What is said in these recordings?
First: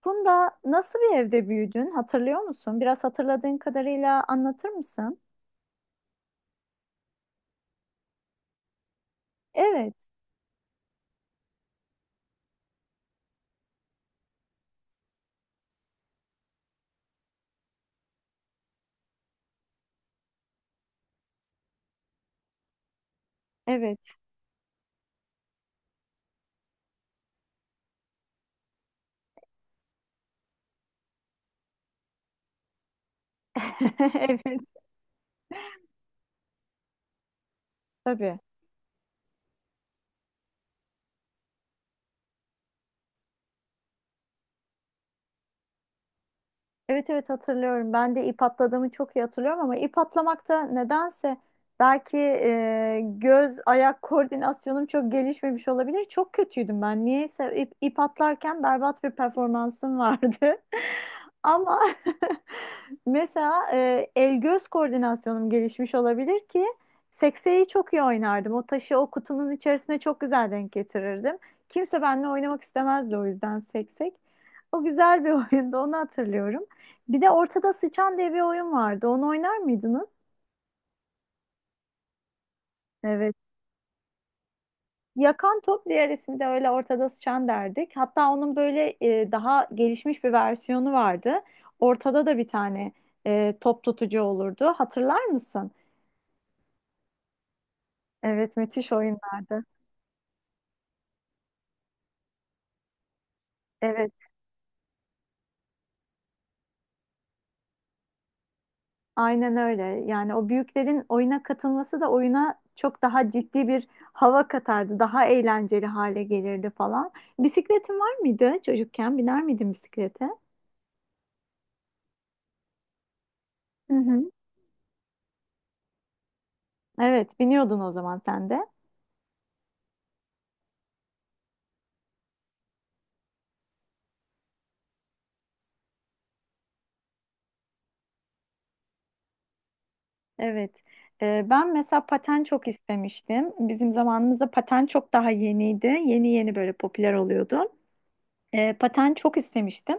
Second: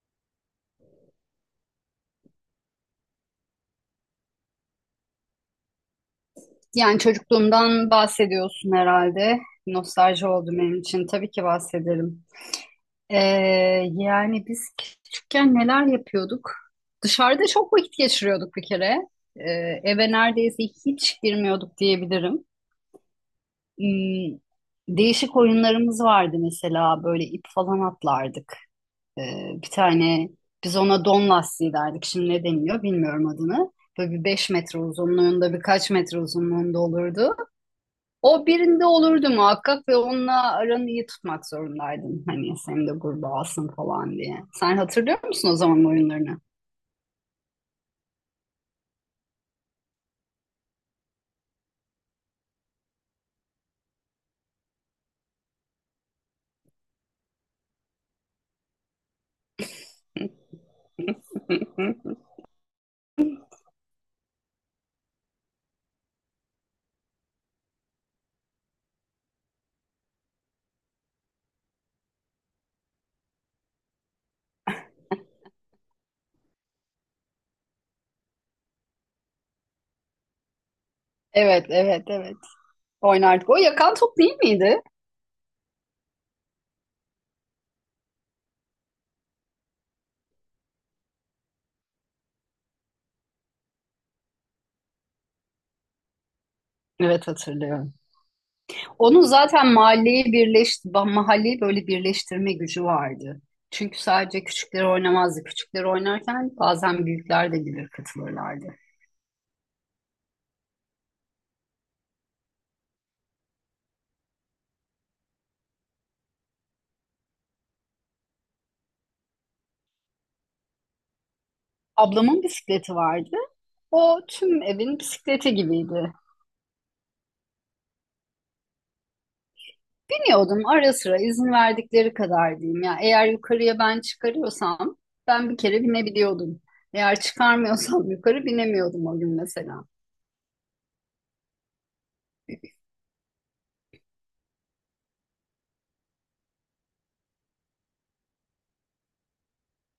Funda nasıl bir evde büyüdün hatırlıyor musun? Biraz hatırladığın kadarıyla anlatır mısın? Yani çocukluğumdan bahsediyorsun herhalde. Evet, Nostalji oldu benim için. Tabii ki bahsederim. Ee, yani biz küçükken neler yapıyorduk? Dışarıda çok vakit geçiriyorduk bir kere. Ee, eve neredeyse hiç girmiyorduk diyebilirim. evet. Hmm, değişik oyunlarımız vardı mesela. Böyle ip falan atlardık. Ee, bir tane biz ona don lastiği derdik. Şimdi ne deniyor bilmiyorum adını. Böyle bir 5 Evet, metre uzunluğunda, birkaç metre uzunluğunda olurdu. tabii. O birinde olurdu muhakkak ve onunla aranı iyi tutmak zorundaydın. Hani seni de gruba alsın falan diye. Sen hatırlıyor musun o zaman oyunlarını? Evet, evet, hatırlıyorum. Ben de ip atladığımı çok iyi hatırlıyorum ama ip atlamakta nedense belki göz ayak koordinasyonum çok gelişmemiş olabilir. Çok kötüydüm ben. Niyeyse ip atlarken berbat bir performansım vardı. Ama mesela el göz koordinasyonum gelişmiş olabilir ki sekseyi çok iyi oynardım. O taşı o kutunun içerisine çok güzel denk getirirdim. Kimse benimle oynamak istemezdi o yüzden seksek. O güzel bir oyundu, onu hatırlıyorum. Bir de Ortada Sıçan diye bir oyun vardı. Onu oynar mıydınız? Evet, evet, evet. Evet. Oynardık. O yakan top değil miydi? Yakan top, diğer ismi de öyle, ortada sıçan derdik. Hatta onun böyle daha gelişmiş bir versiyonu vardı. Ortada da bir tane top tutucu olurdu. Hatırlar mısın? Evet, hatırlıyorum. Evet, müthiş Onun oyunlardı. zaten mahalleyi böyle birleştirme gücü vardı. Çünkü Evet, sadece küçükleri oynamazdı. Küçükleri oynarken bazen büyükler de gelir katılırlardı. aynen öyle. Yani o büyüklerin oyuna katılması da oyuna çok daha ciddi bir hava katardı. Daha eğlenceli hale gelirdi falan. Bisikletin var mıydı çocukken? Biner miydin bisiklete? Ablamın bisikleti vardı. Hı O hı. tüm evin bisikleti gibiydi. Evet, biniyordun o zaman sen de. Biniyordum ara sıra, izin verdikleri kadar diyeyim ya. Eğer yukarıya ben çıkarıyorsam ben bir kere binebiliyordum. Eğer çıkarmıyorsam yukarı binemiyordum o gün mesela. Evet. Ben mesela paten çok istemiştim. Bizim zamanımızda paten çok daha yeniydi. Yeni yeni böyle popüler oluyordu. Paten çok istemiştim.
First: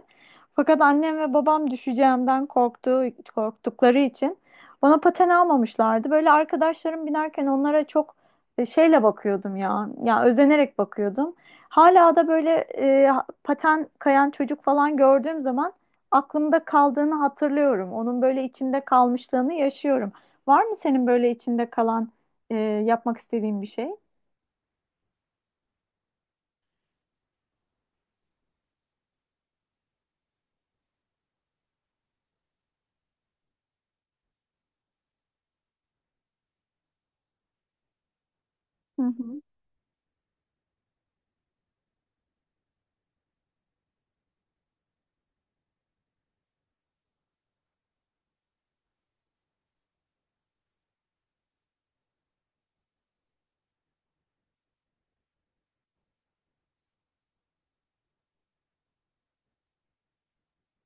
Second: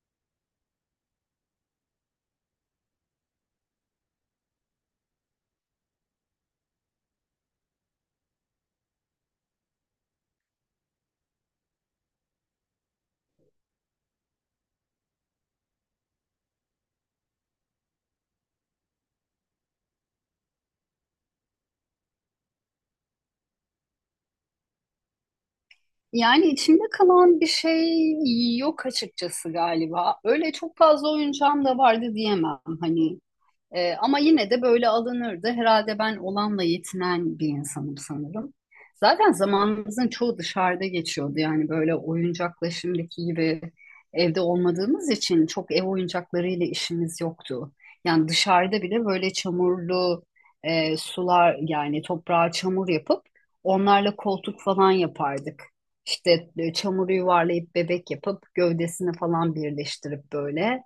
Fakat annem ve babam düşeceğimden korktuğu, korktukları için bana paten almamışlardı. Böyle arkadaşlarım binerken onlara çok şeyle bakıyordum ya. Ya özenerek bakıyordum. Hala da böyle paten kayan çocuk falan gördüğüm zaman aklımda kaldığını hatırlıyorum. Onun böyle içimde kalmışlığını yaşıyorum. Var mı senin böyle içinde kalan e, yapmak istediğin bir şey? Yani içimde kalan bir şey yok açıkçası galiba. Öyle çok fazla oyuncağım da vardı diyemem. Hani ama yine de böyle alınırdı. Herhalde ben olanla yetinen bir insanım sanırım. Hı Zaten hı. zamanımızın çoğu dışarıda geçiyordu. Yani böyle oyuncakla şimdiki gibi evde olmadığımız için çok ev oyuncaklarıyla işimiz yoktu. Yani dışarıda bile böyle çamurlu sular, yani toprağa çamur yapıp onlarla koltuk falan yapardık. İşte çamuru yuvarlayıp bebek yapıp gövdesini falan birleştirip, böyle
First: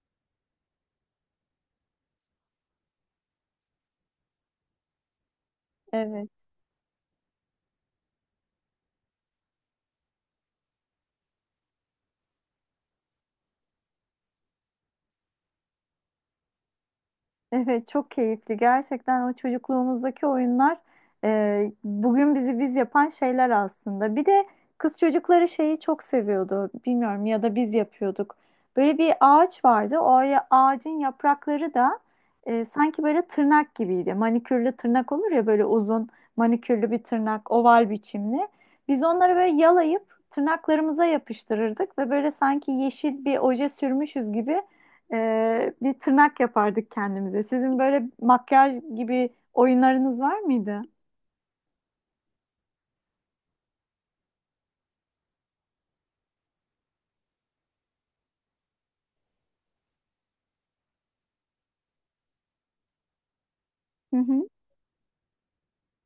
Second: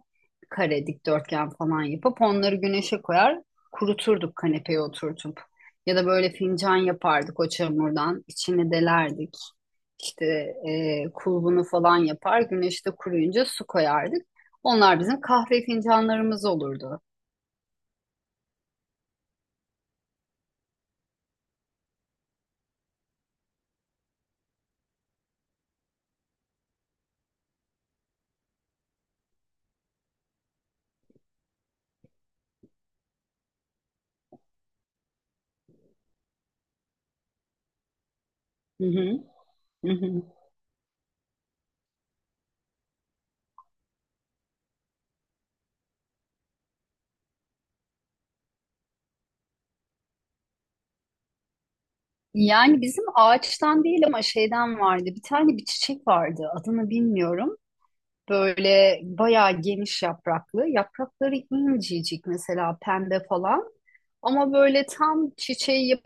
kare, dikdörtgen falan yapıp onları güneşe koyar, kuruturduk kanepeye oturtup. Ya da Evet. böyle fincan yapardık o çamurdan, içine delerdik. İşte kulbunu falan yapar, güneşte kuruyunca su koyardık. Onlar bizim kahve fincanlarımız olurdu. Evet, çok keyifli. Gerçekten o çocukluğumuzdaki oyunlar bugün bizi biz yapan şeyler aslında. Bir de kız çocukları şeyi çok seviyordu. Bilmiyorum ya da biz yapıyorduk. Böyle bir ağaç vardı. Ağacın yaprakları da sanki böyle tırnak gibiydi. Manikürlü tırnak olur ya böyle uzun manikürlü bir tırnak, oval biçimli. Hı Biz hı, onları böyle hı yalayıp hı. tırnaklarımıza yapıştırırdık ve böyle sanki yeşil bir oje sürmüşüz gibi bir tırnak yapardık kendimize. Sizin böyle makyaj gibi oyunlarınız var mıydı? Yani bizim ağaçtan değil ama şeyden vardı. Bir tane bir çiçek vardı. Adını bilmiyorum. Böyle bayağı geniş yapraklı. Yaprakları incecik, mesela pembe falan. Hı hı, Ama böyle tam çiçeği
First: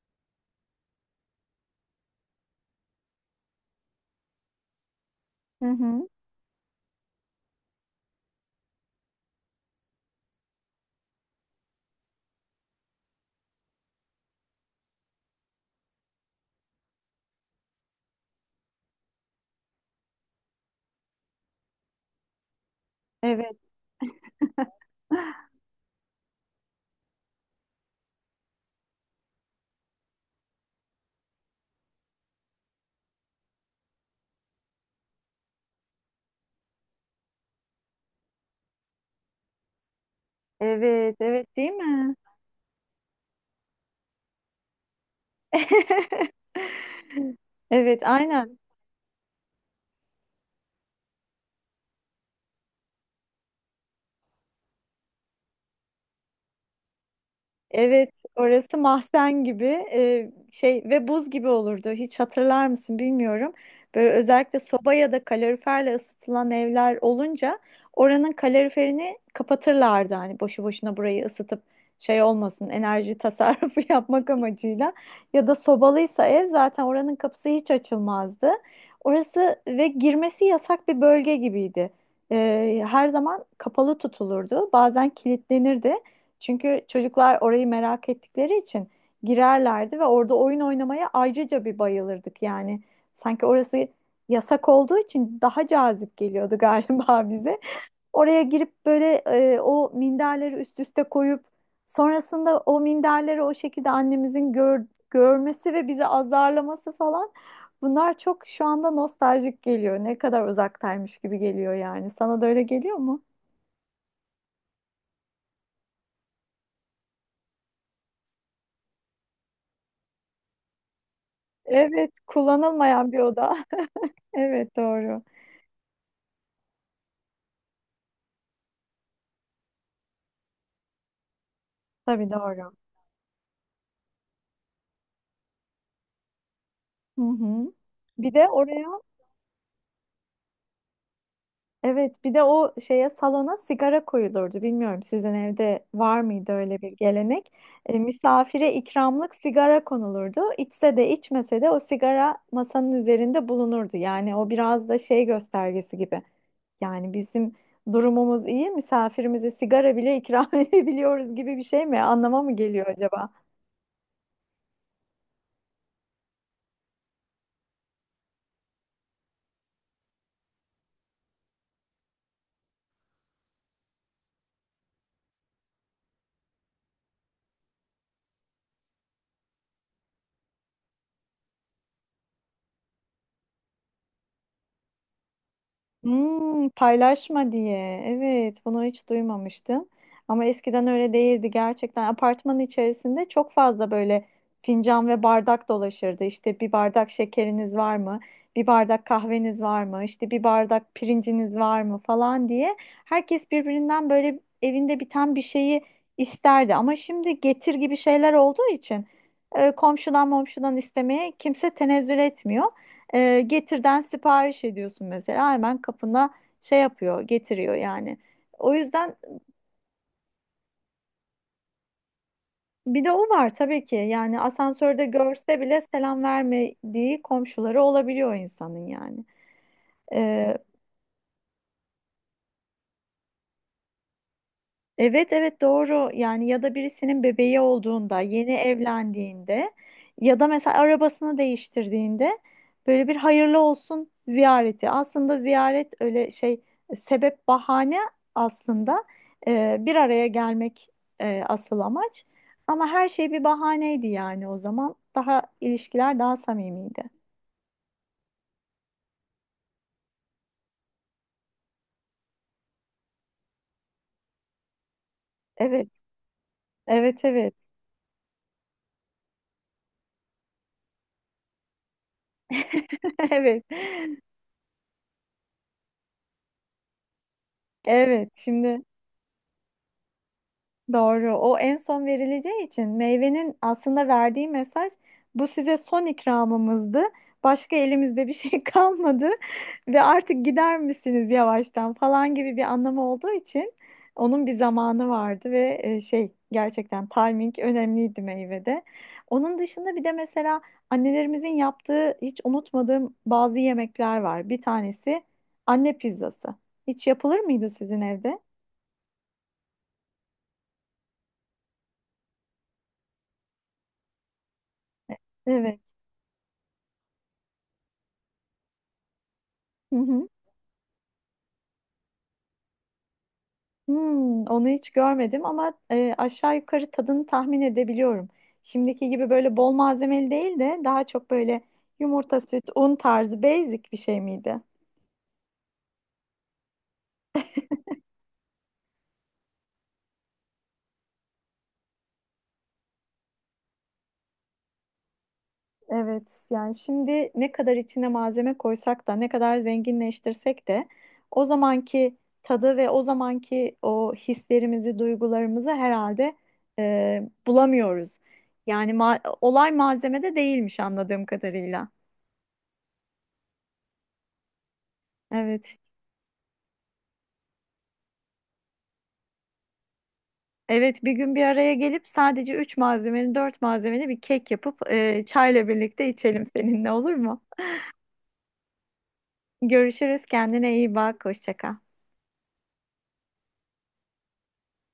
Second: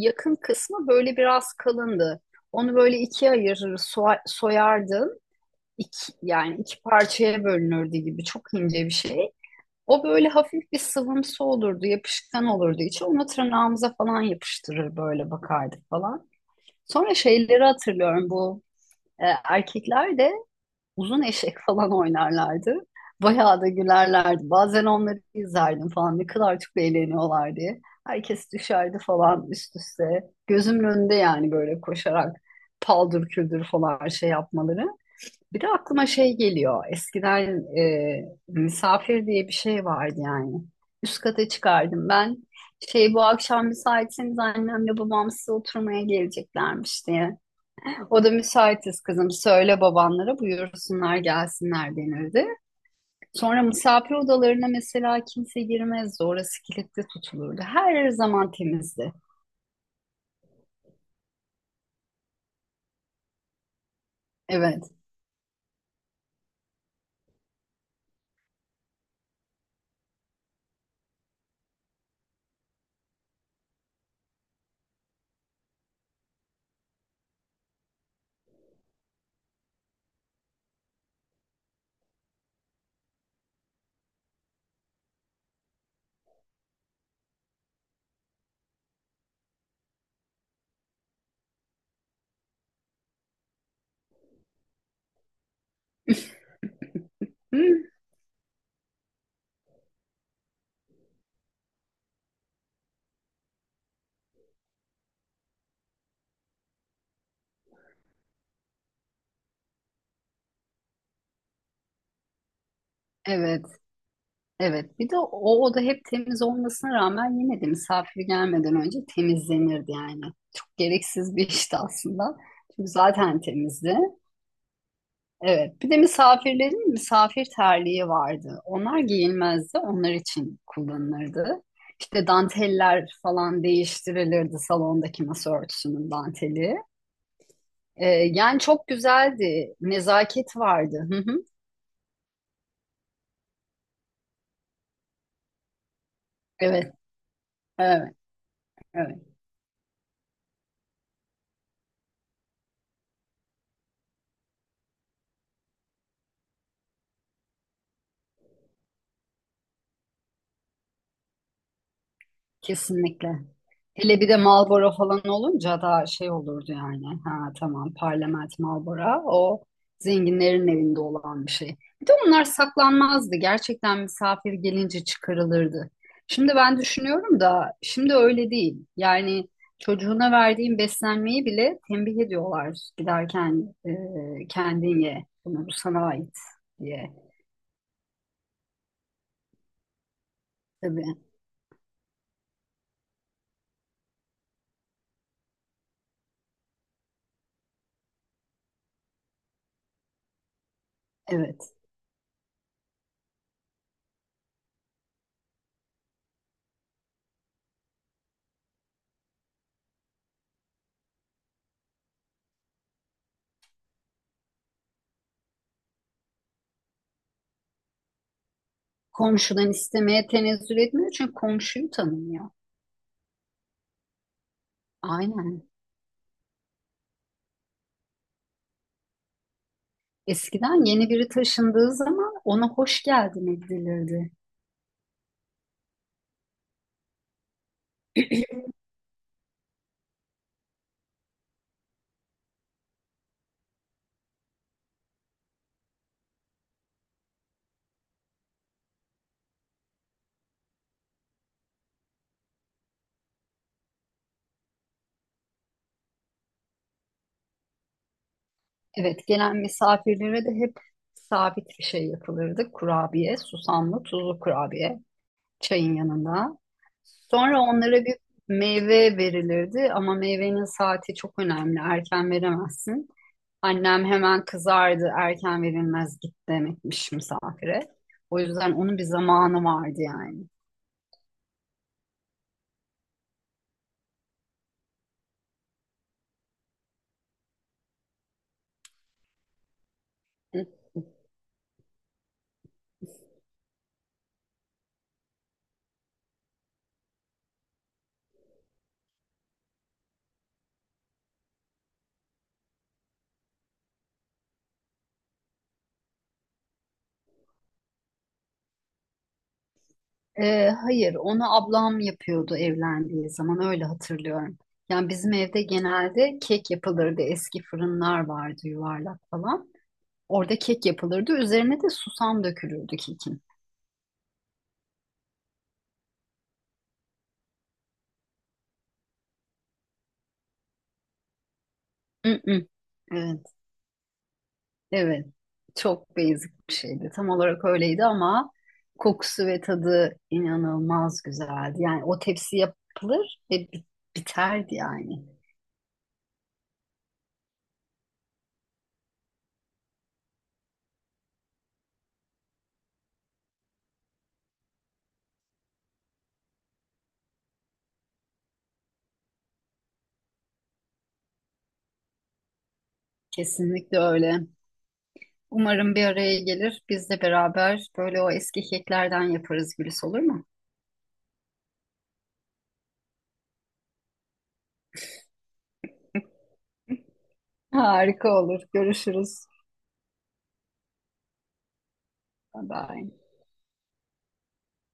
yakın kısmı böyle biraz kalındı. Onu böyle ikiye ayırır, soyardın. hı hı. İki, yani iki parçaya bölünürdü gibi çok ince bir şey. O böyle hafif bir sıvımsı olurdu, yapışkan olurdu içi. Onu tırnağımıza falan yapıştırır, böyle bakardık falan. Sonra şeyleri hatırlıyorum, bu erkekler de uzun eşek falan oynarlardı. Evet, Bayağı da gülerlerdi. Bazen onları izlerdim falan, ne kadar çok eğleniyorlar diye. Herkes düşerdi falan üst üste. Gözümün önünde yani, böyle koşarak paldır küldür falan şey yapmaları. Bir de aklıma şey geliyor. Eskiden misafir diye bir şey vardı yani. evet, Üst kata evet, değil çıkardım mi? ben. Şey, bu akşam müsaitseniz annemle babam size oturmaya geleceklermiş diye. Evet, O da aynen. müsaitiz kızım, söyle babanlara buyursunlar gelsinler denirdi. Sonra misafir odalarına mesela kimse girmezdi. Orası kilitli tutulurdu. Her Evet, zaman orası temizdi. mahzen gibi şey ve buz gibi olurdu. Hiç hatırlar mısın bilmiyorum. Böyle özellikle Evet. soba ya da kaloriferle ısıtılan evler olunca oranın kaloriferini kapatırlardı. Hani boşu boşuna burayı ısıtıp şey olmasın, enerji tasarrufu yapmak amacıyla. Ya da sobalıysa ev, zaten oranın kapısı hiç açılmazdı. Orası ve girmesi yasak bir bölge gibiydi. Her zaman kapalı tutulurdu. Bazen kilitlenirdi. Çünkü çocuklar orayı merak ettikleri için girerlerdi ve orada oyun oynamaya ayrıca bir bayılırdık yani. Sanki orası yasak olduğu için daha cazip geliyordu galiba bize. Hı, Oraya girip böyle o minderleri üst üste koyup sonrasında o minderleri o şekilde annemizin görmesi ve bizi azarlaması falan, bunlar çok şu anda nostaljik geliyor. Ne kadar uzaktaymış gibi geliyor yani. Sana da öyle geliyor mu? evet. Evet. Bir de o oda hep temiz olmasına rağmen yine de misafir gelmeden önce temizlenirdi yani. Çok gereksiz bir işti Evet, aslında. Çünkü kullanılmayan bir zaten oda. temizdi. Evet, doğru. Evet. Bir de misafirlerin misafir terliği vardı. Onlar giyilmezdi, onlar için kullanılırdı. İşte Tabii, doğru. danteller falan değiştirilirdi, salondaki masa örtüsünün danteli. Hı hı. Ee, Bir de yani çok oraya, güzeldi. Nezaket vardı. Hı hı. evet, bir de o şeye, salona sigara koyulurdu. Bilmiyorum sizin evde var mıydı öyle bir Evet. gelenek? Evet. Misafire Evet. ikramlık sigara konulurdu. İçse de içmese de o sigara masanın üzerinde bulunurdu. Yani o biraz da şey göstergesi gibi. Yani bizim durumumuz iyi, misafirimize sigara bile ikram edebiliyoruz gibi bir şey mi? Anlama mı geliyor acaba? Kesinlikle. Hele bir de Marlboro falan olunca daha şey olurdu yani. Ha tamam, Parlament Marlboro o zenginlerin evinde olan bir şey. Bir de onlar saklanmazdı. Gerçekten misafir gelince çıkarılırdı. Şimdi ben düşünüyorum da şimdi öyle değil. Yani çocuğuna verdiğin beslenmeyi bile tembih ediyorlar giderken, kendin ye, bunu bu sana ait Hmm, diye. paylaşma diye. Evet, bunu hiç duymamıştım. Ama eskiden Tabii, öyle değildi gerçekten. Apartmanın içerisinde çok fazla böyle fincan ve bardak dolaşırdı. İşte bir bardak şekeriniz var mı? Bir bardak kahveniz var mı? İşte bir bardak pirinciniz evet. var mı falan diye. Herkes birbirinden böyle evinde biten bir şeyi isterdi. Ama şimdi Getir gibi şeyler olduğu için komşudan momşudan istemeye kimse tenezzül etmiyor. Getir'den sipariş ediyorsun mesela, hemen kapına şey yapıyor, getiriyor yani. O yüzden Komşudan istemeye tenezzül etmiyor çünkü komşuyu tanımıyor. bir de o var tabii ki. Yani asansörde görse Aynen. bile selam vermediği komşuları olabiliyor insanın yani. Eskiden yeni biri taşındığı zaman ona hoş geldin edilirdi. Evet, evet, doğru yani, ya da birisinin bebeği olduğunda, yeni evlendiğinde ya da mesela arabasını değiştirdiğinde böyle bir hayırlı olsun ziyareti. Aslında ziyaret öyle şey, sebep bahane aslında. Bir araya gelmek asıl amaç ama her şey bir bahaneydi yani, o zaman daha ilişkiler daha samimiydi. Evet, gelen misafirlere de hep sabit bir şey yapılırdı. Kurabiye, susamlı, tuzlu kurabiye çayın Evet, yanında. evet, evet. Sonra onlara bir meyve verilirdi ama meyvenin saati çok önemli. Erken veremezsin. Evet, Annem hemen kızardı. Erken verilmez, git demekmiş misafire. evet, O yüzden şimdi. onun bir zamanı vardı yani. Doğru. O en son verileceği için meyvenin aslında verdiği mesaj, bu size son ikramımızdı. Başka elimizde bir şey kalmadı ve artık gider misiniz yavaştan falan gibi bir anlamı olduğu için onun bir zamanı vardı ve şey, gerçekten timing önemliydi meyvede. Onun dışında bir de mesela annelerimizin yaptığı hiç unutmadığım bazı yemekler var. Bir tanesi anne pizzası. Hiç yapılır mıydı sizin evde? Hayır, onu ablam yapıyordu evlendiği zaman, öyle hatırlıyorum. Yani bizim evde Evet. genelde kek yapılırdı. Eski fırınlar vardı, yuvarlak falan. Hı hı. Orada kek yapılırdı. Üzerine de susam dökülürdü kekin. Hmm, onu hiç görmedim ama aşağı yukarı tadını tahmin edebiliyorum. Şimdiki gibi böyle bol malzemeli değil de daha çok böyle Mm, yumurta, mm. süt, un tarzı Evet, basic bir şey miydi? evet. Çok basic bir şeydi. Tam olarak öyleydi ama kokusu ve tadı inanılmaz güzeldi. Yani o tepsi yapılır ve biterdi yani. Evet, yani şimdi ne kadar içine malzeme koysak da ne kadar zenginleştirsek de o zamanki tadı ve o zamanki o hislerimizi, duygularımızı herhalde bulamıyoruz. Yani olay malzemede değilmiş anladığım kadarıyla. Kesinlikle öyle. Evet. Umarım bir araya gelir. Biz de beraber böyle o eski keklerden yaparız Gülis, olur mu? Evet, bir gün bir araya gelip sadece üç malzemeli, dört malzemeli bir kek yapıp çayla birlikte içelim seninle, olur mu? Harika olur. Görüşürüz. Görüşürüz, kendine iyi bak, hoşça kal. Bye bye.